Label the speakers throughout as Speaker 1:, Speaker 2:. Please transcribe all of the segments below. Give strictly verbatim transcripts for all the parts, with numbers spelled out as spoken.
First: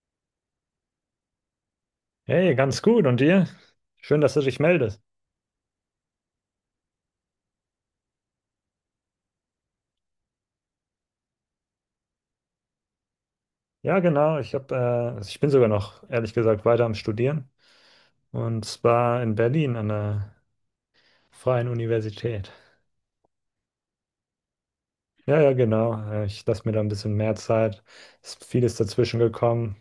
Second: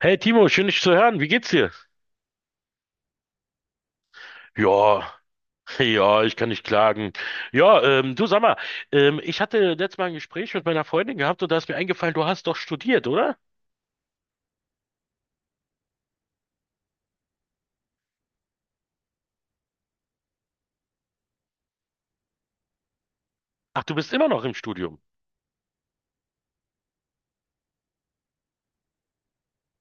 Speaker 1: Hey Timo, schön dich zu hören. Wie geht's dir?
Speaker 2: Hey, ganz gut. Und dir? Schön, dass du dich meldest.
Speaker 1: Ja, ja, ich kann nicht klagen. Ja, ähm, du sag mal, ähm, ich hatte letztes Mal ein Gespräch mit meiner Freundin gehabt und da ist mir eingefallen, du hast doch studiert, oder?
Speaker 2: Ja, genau. Ich hab, äh, also ich bin sogar noch, ehrlich gesagt, weiter am Studieren. Und zwar in Berlin an der Freien Universität.
Speaker 1: Ach, du bist immer noch im Studium.
Speaker 2: Ja, ja, genau. Äh, Ich lasse mir da ein bisschen mehr Zeit. Ist vieles dazwischen gekommen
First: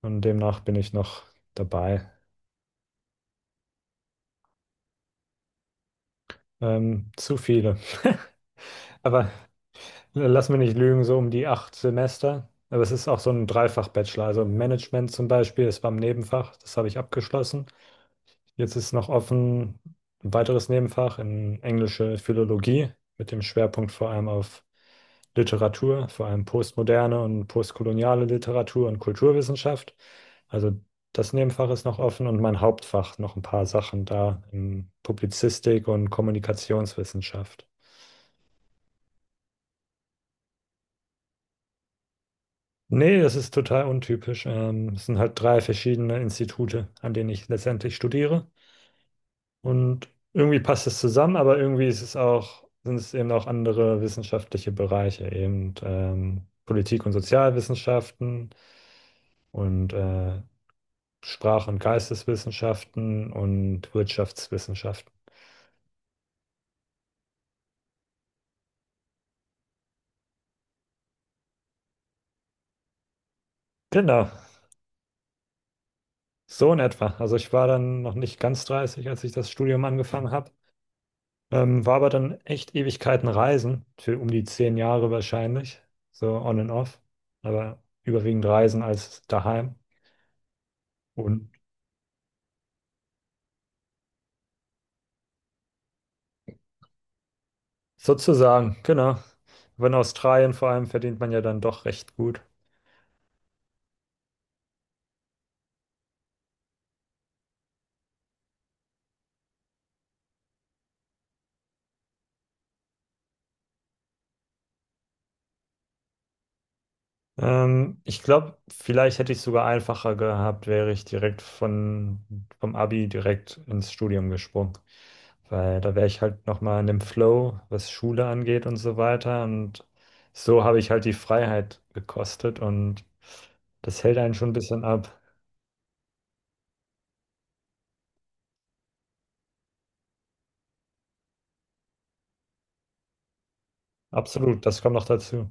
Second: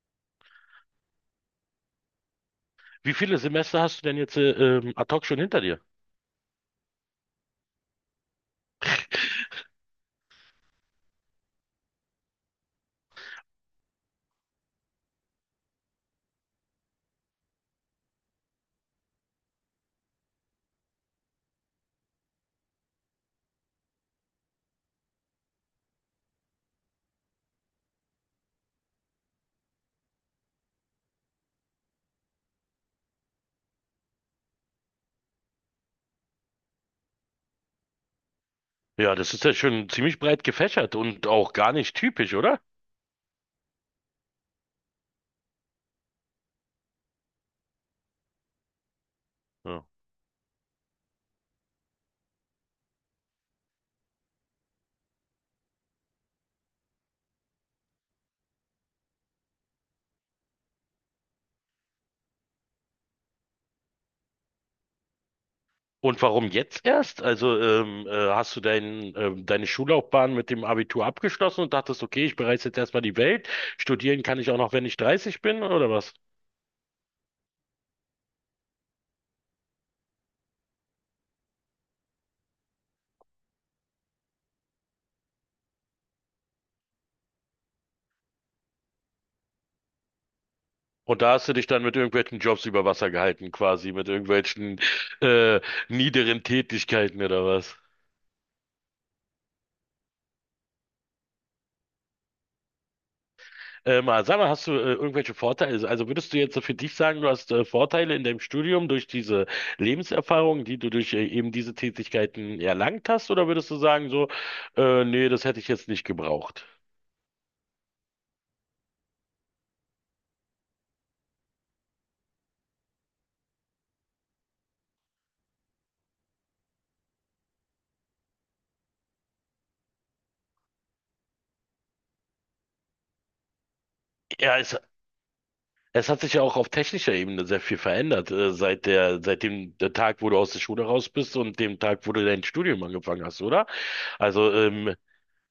Speaker 2: und demnach bin ich noch dabei.
Speaker 1: Wie viele Semester hast du denn jetzt äh, ähm, ad hoc schon hinter dir?
Speaker 2: Ähm, zu viele. Aber lass mich nicht lügen, so um die acht Semester. Aber es ist auch so ein Dreifach-Bachelor. Also Management zum Beispiel, das war im Nebenfach, das habe ich abgeschlossen. Jetzt ist noch offen ein weiteres Nebenfach in englische Philologie mit dem Schwerpunkt vor allem auf Literatur, vor allem postmoderne und postkoloniale Literatur und Kulturwissenschaft. Also das Nebenfach ist noch offen und mein Hauptfach noch ein paar Sachen da in Publizistik und Kommunikationswissenschaft.
Speaker 1: Ja, das ist ja schon ziemlich breit gefächert und auch gar nicht typisch, oder?
Speaker 2: Nee, das ist total untypisch. Ähm, es sind halt drei verschiedene Institute, an denen ich letztendlich studiere.
Speaker 1: Ja.
Speaker 2: Und irgendwie passt es zusammen, aber irgendwie ist es auch, sind es eben auch andere wissenschaftliche Bereiche, eben ähm, Politik- und Sozialwissenschaften und äh, Sprach- und Geisteswissenschaften und Wirtschaftswissenschaften.
Speaker 1: Und warum jetzt erst? Also ähm, äh, hast du dein, ähm, deine Schullaufbahn mit dem Abitur abgeschlossen und dachtest: okay, ich bereise jetzt erstmal die Welt. Studieren
Speaker 2: Genau,
Speaker 1: kann ich auch noch, wenn ich dreißig bin, oder was?
Speaker 2: so in etwa. Also ich war dann noch nicht ganz dreißig, als ich das Studium angefangen habe, ähm, war aber dann echt Ewigkeiten reisen, für um die zehn Jahre wahrscheinlich, so on and off, aber überwiegend reisen als daheim.
Speaker 1: Und da
Speaker 2: Und
Speaker 1: hast du dich dann mit irgendwelchen Jobs über Wasser gehalten, quasi, mit irgendwelchen äh, niederen Tätigkeiten oder was?
Speaker 2: Sozusagen, genau. Aber in Australien vor allem verdient man ja dann doch recht gut.
Speaker 1: Ähm, aber sag mal, hast du äh, irgendwelche Vorteile? Also also würdest du jetzt so für dich sagen, du hast äh, Vorteile in deinem Studium durch diese Lebenserfahrung, die du durch äh, eben diese Tätigkeiten erlangt hast, oder würdest du sagen so, äh, nee, das hätte ich jetzt nicht gebraucht?
Speaker 2: Ähm, ich glaube, vielleicht hätte ich es sogar einfacher gehabt, wäre ich direkt von, vom Abi direkt ins Studium gesprungen. Weil da wäre ich halt nochmal in dem Flow, was Schule angeht und so weiter. Und so habe ich halt die Freiheit gekostet und das hält einen schon ein
Speaker 1: Ja, es,
Speaker 2: bisschen ab.
Speaker 1: es hat sich ja auch auf technischer Ebene sehr viel verändert, äh, seit der, seit dem der Tag, wo du aus der Schule raus bist und dem Tag, wo du dein Studium angefangen hast, oder? Also
Speaker 2: Absolut, das kommt
Speaker 1: ähm,
Speaker 2: noch dazu.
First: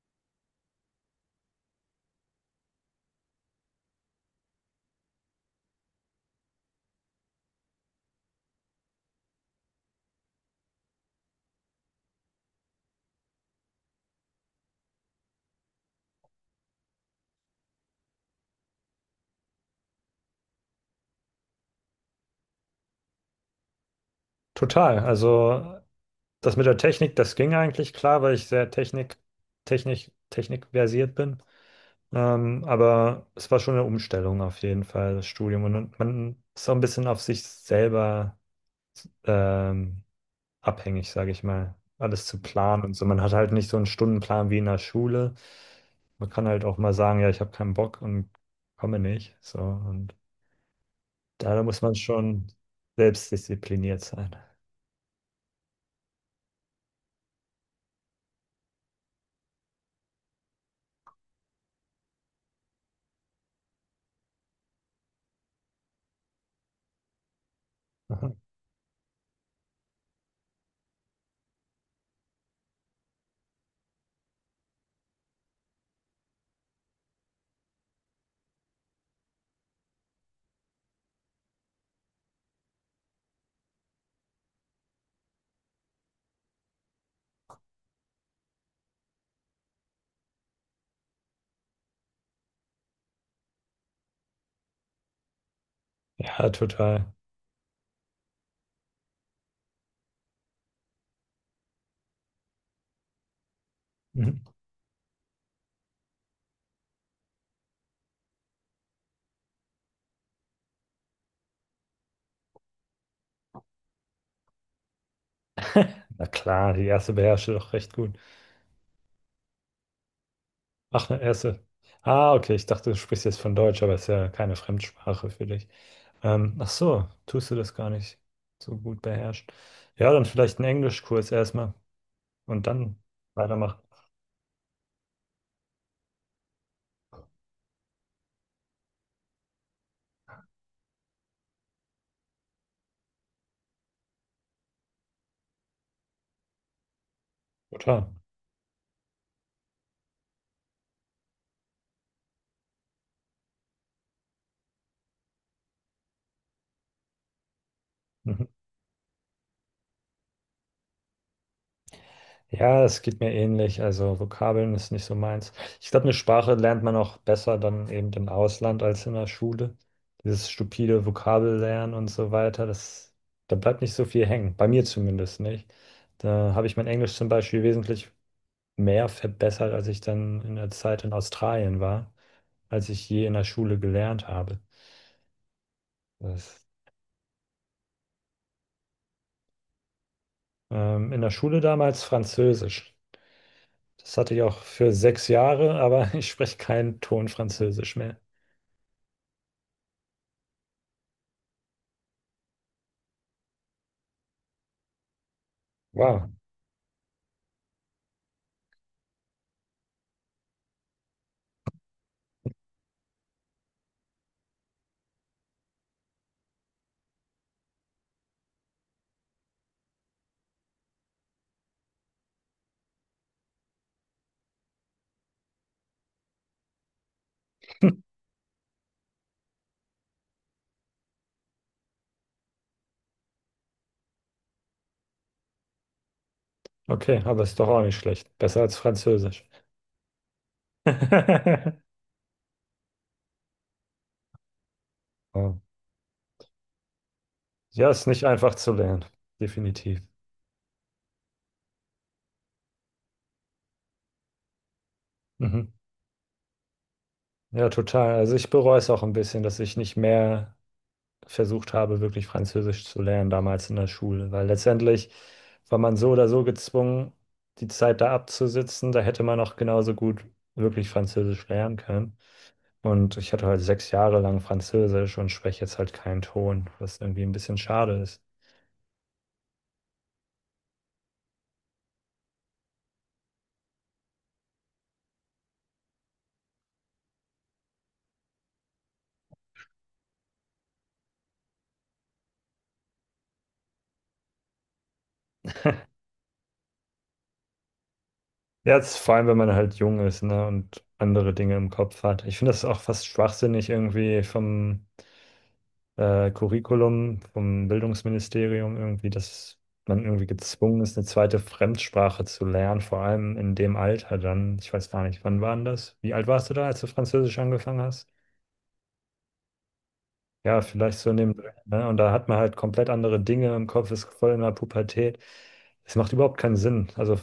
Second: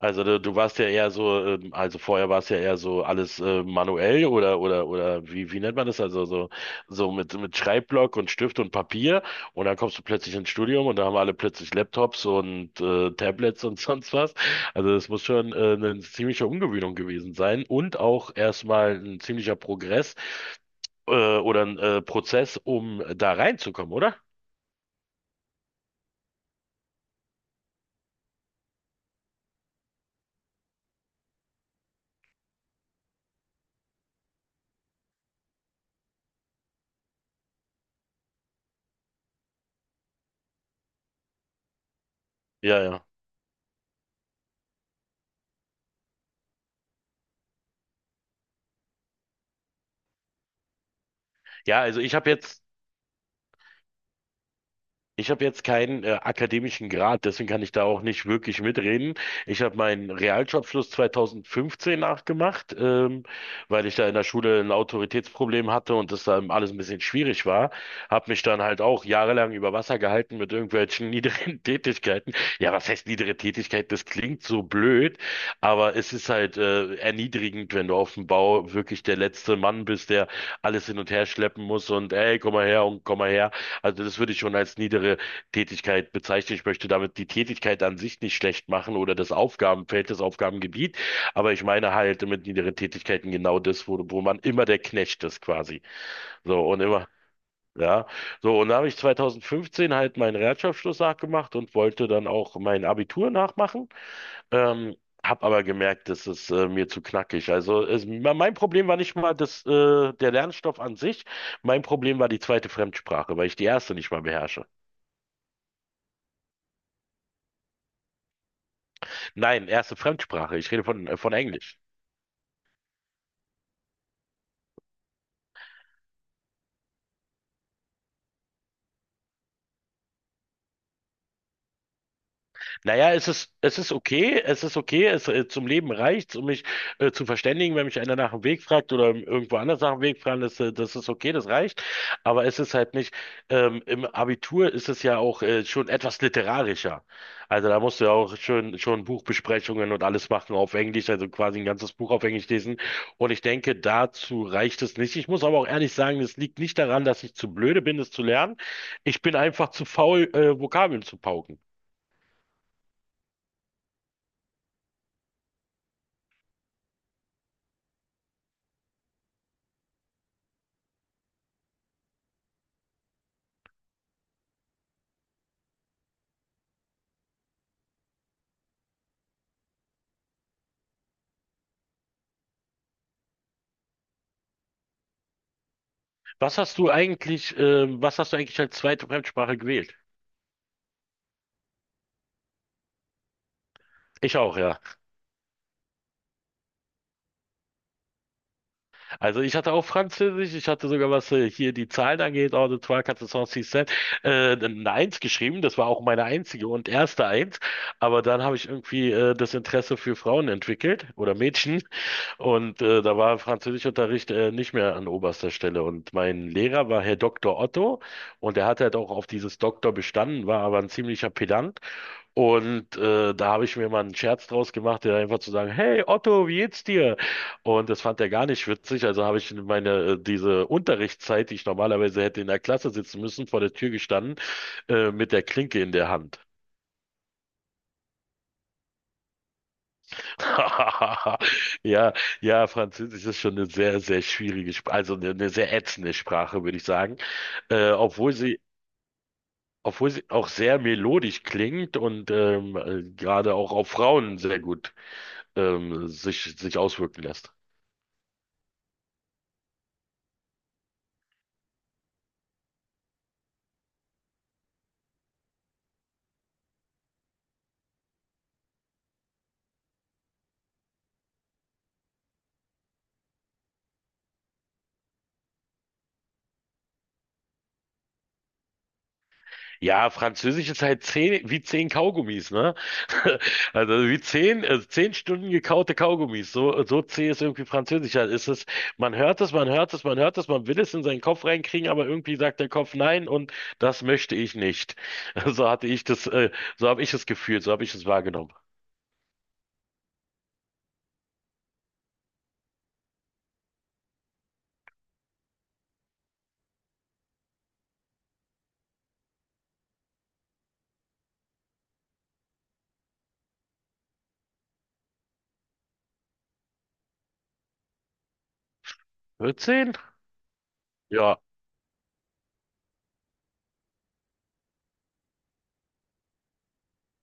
Speaker 1: Also du, du warst ja eher so, ähm, also vorher war es ja eher so alles äh, manuell oder oder oder wie wie nennt man das? Also so so mit mit Schreibblock und Stift und Papier und dann kommst du plötzlich ins Studium und da haben alle plötzlich Laptops und äh, Tablets und sonst was. Also das muss schon äh, eine ziemliche Umgewöhnung gewesen sein und auch erstmal ein ziemlicher Progress äh, oder ein äh, Prozess, um da reinzukommen, oder?
Speaker 2: Total. Also das mit der Technik, das ging eigentlich klar, weil ich sehr Technik, Technik, Technik versiert bin. Ähm, aber es war schon eine Umstellung auf jeden Fall, das Studium. Und man ist auch ein bisschen auf sich selber ähm, abhängig, sage ich mal, alles zu
Speaker 1: Ja,
Speaker 2: planen und so.
Speaker 1: ja.
Speaker 2: Man hat halt nicht so einen Stundenplan wie in der Schule. Man kann halt auch mal sagen, ja, ich habe keinen Bock und komme nicht. So, und da
Speaker 1: Ja,
Speaker 2: muss man
Speaker 1: also ich habe
Speaker 2: schon
Speaker 1: jetzt
Speaker 2: selbstdiszipliniert sein.
Speaker 1: Ich habe jetzt keinen äh, akademischen Grad, deswegen kann ich da auch nicht wirklich mitreden. Ich habe meinen Realschulabschluss zwanzig fünfzehn nachgemacht, ähm, weil ich da in der Schule ein Autoritätsproblem hatte und das dann alles ein bisschen schwierig war. Habe mich dann halt auch jahrelang über Wasser gehalten mit irgendwelchen niederen Tätigkeiten. Ja, was heißt niedere Tätigkeit? Das klingt so blöd, aber es ist halt äh, erniedrigend, wenn du auf dem Bau wirklich der letzte Mann bist, der alles hin und her schleppen muss und ey, komm mal her und komm mal her. Also das würde ich schon als niedere Tätigkeit bezeichnen. Ich möchte damit die Tätigkeit an sich nicht schlecht machen oder das Aufgabenfeld, das Aufgabengebiet, aber ich meine halt mit niederen Tätigkeiten genau das, wo, wo man immer der Knecht ist quasi.
Speaker 2: Ja,
Speaker 1: So und immer,
Speaker 2: total.
Speaker 1: ja. So und da habe ich zwanzig fünfzehn halt meinen Realschulabschluss nachgemacht und wollte dann auch mein Abitur nachmachen. Ähm, Hab aber gemerkt, das ist äh, mir zu knackig. Also es, mein Problem war nicht mal das, äh, der Lernstoff an sich. Mein Problem war die zweite Fremdsprache, weil ich die erste nicht mal beherrsche.
Speaker 2: Na klar, die erste beherrsche doch recht gut.
Speaker 1: Nein, erste Fremdsprache. Ich rede von,
Speaker 2: Ach,
Speaker 1: äh,
Speaker 2: eine
Speaker 1: von
Speaker 2: erste.
Speaker 1: Englisch.
Speaker 2: Ah, okay, ich dachte, du sprichst jetzt von Deutsch, aber ist ja keine Fremdsprache für dich. Ähm, ach so, tust du das gar nicht so gut beherrschen. Ja, dann vielleicht einen Englischkurs erstmal und dann
Speaker 1: Naja, es ist, es
Speaker 2: weitermachen.
Speaker 1: ist okay, es ist okay, es, äh, zum Leben reicht's, um mich äh, zu verständigen, wenn mich einer nach dem Weg fragt oder irgendwo anders nach dem Weg fragen, das, äh, das ist okay, das reicht. Aber es ist halt nicht, ähm, Im Abitur ist es ja auch äh, schon etwas literarischer. Also da musst du
Speaker 2: Total.
Speaker 1: ja auch schon, schon Buchbesprechungen und alles machen auf Englisch, also quasi ein ganzes Buch auf Englisch lesen. Und ich denke, dazu reicht es nicht. Ich muss aber auch ehrlich sagen, es liegt nicht daran, dass ich zu blöde bin, es zu
Speaker 2: Mhm.
Speaker 1: lernen. Ich bin einfach zu faul, äh, Vokabeln zu pauken.
Speaker 2: Ja, es geht mir ähnlich. Also Vokabeln ist nicht so meins. Ich glaube, eine Sprache lernt man auch besser dann eben im Ausland als in der Schule. Dieses stupide Vokabellernen und so weiter, das, da bleibt nicht so viel hängen. Bei mir zumindest nicht. Da habe ich mein Englisch zum Beispiel wesentlich mehr verbessert, als ich dann in der Zeit in Australien war, als ich je in der Schule gelernt habe.
Speaker 1: Was
Speaker 2: Das,
Speaker 1: hast du eigentlich, ähm, was hast du eigentlich als zweite Fremdsprache gewählt?
Speaker 2: ähm, in der Schule damals Französisch. Das hatte
Speaker 1: Ich
Speaker 2: ich
Speaker 1: auch,
Speaker 2: auch
Speaker 1: ja.
Speaker 2: für sechs Jahre, aber ich spreche keinen Ton Französisch mehr.
Speaker 1: Also ich hatte auch Französisch, ich hatte sogar, was äh, hier die Zahlen angeht, Ordre, Trois, Quatre, Cinq, Six, Sept, äh, eine Eins geschrieben. Das war auch meine
Speaker 2: Wow.
Speaker 1: einzige und erste Eins. Aber dann habe ich irgendwie äh, das Interesse für Frauen entwickelt oder Mädchen. Und äh, da war Französischunterricht äh, nicht mehr an oberster Stelle. Und mein Lehrer war Herr Doktor Otto und er hat halt auch auf dieses Doktor bestanden, war aber ein ziemlicher Pedant. Und äh, da habe ich mir mal einen Scherz draus gemacht, der einfach zu sagen: hey Otto, wie geht's dir? Und das fand er gar nicht witzig, also habe ich meine, äh, diese Unterrichtszeit, die ich normalerweise hätte in der Klasse sitzen müssen, vor der Tür gestanden, äh, mit der Klinke in der Hand.
Speaker 2: Okay, aber ist doch auch nicht schlecht. Besser als Französisch.
Speaker 1: Ja, ja, Französisch ist schon eine sehr, sehr schwierige Sprache, also eine, eine
Speaker 2: Ja,
Speaker 1: sehr ätzende Sprache, würde ich sagen.
Speaker 2: ja,
Speaker 1: Äh,
Speaker 2: ist nicht
Speaker 1: obwohl
Speaker 2: einfach
Speaker 1: sie
Speaker 2: zu lernen. Definitiv.
Speaker 1: Obwohl sie auch sehr melodisch klingt und ähm, äh, gerade auch auf Frauen sehr gut
Speaker 2: Mhm.
Speaker 1: ähm, sich, sich auswirken lässt.
Speaker 2: Ja, total. Also ich bereue es auch ein bisschen, dass ich nicht mehr versucht habe, wirklich Französisch zu lernen damals in der Schule, weil letztendlich war man so oder so gezwungen, die Zeit da abzusitzen. Da hätte man auch genauso gut wirklich Französisch lernen können. Und ich hatte halt sechs Jahre lang Französisch und spreche jetzt halt keinen Ton, was irgendwie ein bisschen schade ist.
Speaker 1: Ja, Französisch ist halt zehn, wie zehn Kaugummis, ne? Also wie zehn, äh, zehn Stunden gekaute Kaugummis. So, so zäh ist irgendwie Französisch. Halt ist es, man hört es, man hört es, man hört es, man will es in seinen Kopf reinkriegen, aber irgendwie sagt der Kopf nein und das möchte ich nicht. So hatte ich das, äh, so habe ich es gefühlt, so habe ich es wahrgenommen.
Speaker 2: Ja, jetzt vor allem, wenn man halt jung ist, ne, und andere Dinge im Kopf hat. Ich finde das auch fast schwachsinnig irgendwie vom äh, Curriculum, vom Bildungsministerium irgendwie, dass man irgendwie gezwungen ist, eine zweite Fremdsprache zu lernen, vor allem in dem Alter dann. Ich weiß gar nicht, wann war denn das? Wie alt warst du da, als du Französisch angefangen hast?
Speaker 1: vierzehn?
Speaker 2: Ja, vielleicht so in dem
Speaker 1: Ja.
Speaker 2: Dreh, ne? Und da hat man halt komplett andere Dinge im Kopf, ist voll in der Pubertät. Es macht überhaupt keinen Sinn. Also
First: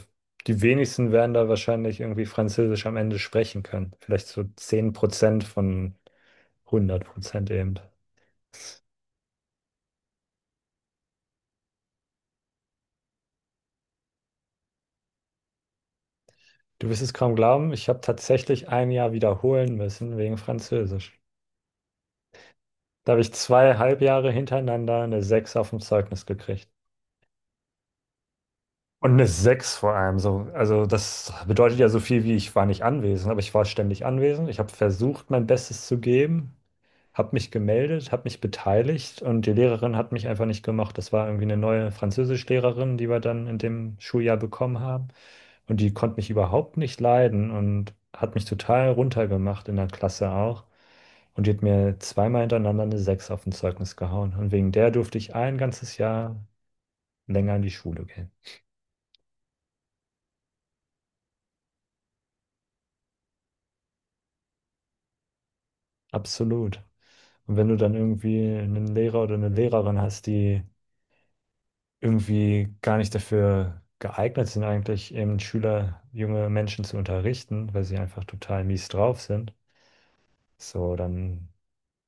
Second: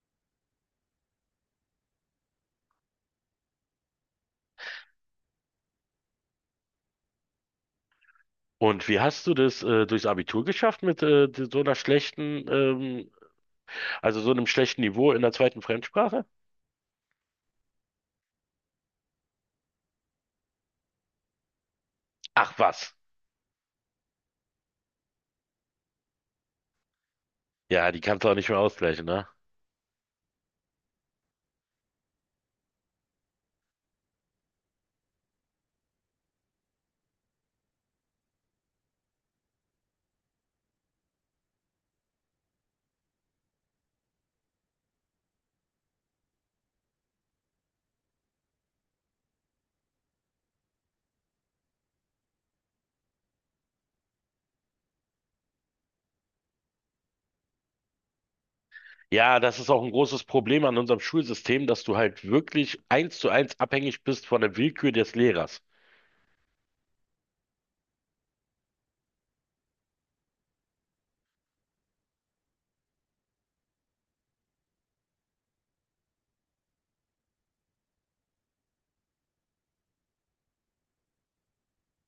Speaker 2: die wenigsten werden da wahrscheinlich irgendwie Französisch am Ende sprechen können. Vielleicht so zehn Prozent von hundert Prozent eben.
Speaker 1: Und wie hast du das äh, durchs Abitur geschafft mit äh, so einer schlechten, ähm, also so einem schlechten Niveau in der zweiten Fremdsprache?
Speaker 2: Du wirst es kaum glauben, ich habe tatsächlich ein Jahr wiederholen müssen wegen Französisch.
Speaker 1: Ach was.
Speaker 2: Da habe ich zwei Halbjahre hintereinander eine sechs auf dem Zeugnis gekriegt.
Speaker 1: Ja, die kannst du auch nicht mehr ausgleichen,
Speaker 2: Und eine
Speaker 1: ne?
Speaker 2: sechs vor allem so. Also das bedeutet ja so viel wie: ich war nicht anwesend, aber ich war ständig anwesend. Ich habe versucht, mein Bestes zu geben, habe mich gemeldet, habe mich beteiligt und die Lehrerin hat mich einfach nicht gemacht. Das war irgendwie eine neue Französischlehrerin, die wir dann in dem Schuljahr bekommen haben. Und die konnte mich überhaupt nicht leiden und hat mich total runtergemacht in der Klasse auch. Und die hat mir zweimal hintereinander eine sechs auf dem Zeugnis gehauen. Und wegen der durfte ich ein ganzes Jahr länger in die Schule gehen.
Speaker 1: Ja, das ist auch ein großes Problem an unserem Schulsystem, dass du halt wirklich eins zu eins abhängig bist von der Willkür des Lehrers.
Speaker 2: Absolut. Und wenn du dann irgendwie einen Lehrer oder eine Lehrerin hast, die irgendwie gar nicht dafür geeignet sind, eigentlich eben Schüler, junge Menschen zu unterrichten, weil sie einfach total mies drauf sind, so, dann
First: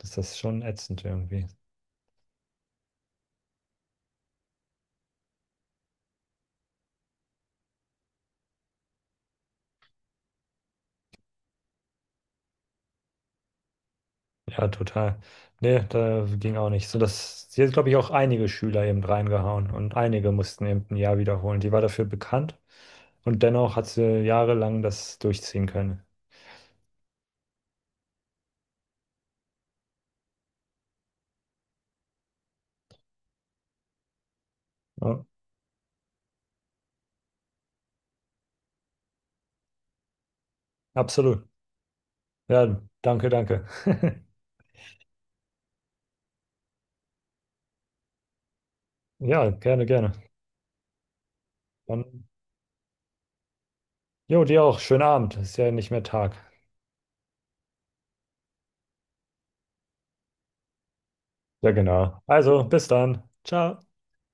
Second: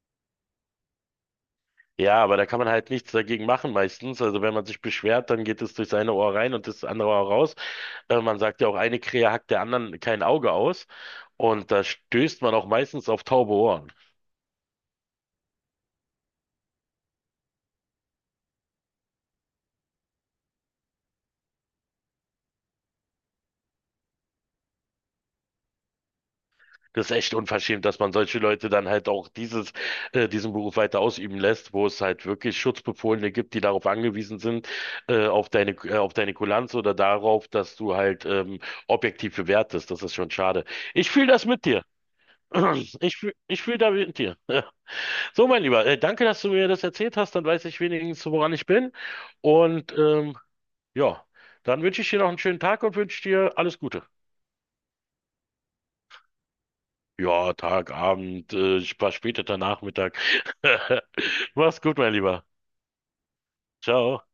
Speaker 2: ist das schon ätzend irgendwie.
Speaker 1: Ja, aber da kann man halt nichts dagegen machen meistens. Also wenn man sich beschwert, dann geht es durch das eine Ohr rein und das andere Ohr raus. Äh, man sagt ja auch, eine Krähe hackt der anderen kein Auge aus. Und da stößt man auch meistens auf taube Ohren.
Speaker 2: Ja, total. Nee, da ging auch nicht. So, das, sie hat, glaube ich, auch einige Schüler eben reingehauen und einige mussten eben ein Jahr wiederholen. Die war dafür bekannt und dennoch hat sie jahrelang das durchziehen können.
Speaker 1: Das ist echt unverschämt, dass man solche Leute dann halt auch dieses, äh, diesen Beruf weiter ausüben lässt, wo es halt wirklich Schutzbefohlene gibt, die darauf angewiesen sind,
Speaker 2: Ja,
Speaker 1: äh, auf deine, äh, auf deine Kulanz oder darauf, dass du halt, ähm, objektiv bewertest. Das ist schon schade. Ich fühle
Speaker 2: absolut.
Speaker 1: das mit dir.
Speaker 2: Ja,
Speaker 1: Ich
Speaker 2: danke,
Speaker 1: fühle
Speaker 2: danke.
Speaker 1: ich fühl da mit dir. So, mein Lieber, äh, danke, dass du mir das erzählt hast. Dann weiß ich wenigstens, woran ich bin.
Speaker 2: Ja, gerne,
Speaker 1: Und
Speaker 2: gerne.
Speaker 1: ähm, ja, dann wünsche ich dir
Speaker 2: Dann,
Speaker 1: noch einen schönen Tag und wünsche dir alles Gute.
Speaker 2: jo, dir auch. Schönen Abend. Ist ja nicht mehr Tag.
Speaker 1: Ja, Tag, Abend, äh, spa- später Nachmittag.
Speaker 2: Ja,
Speaker 1: Mach's gut, mein
Speaker 2: genau.
Speaker 1: Lieber.
Speaker 2: Also, bis dann. Ciao.
Speaker 1: Ciao.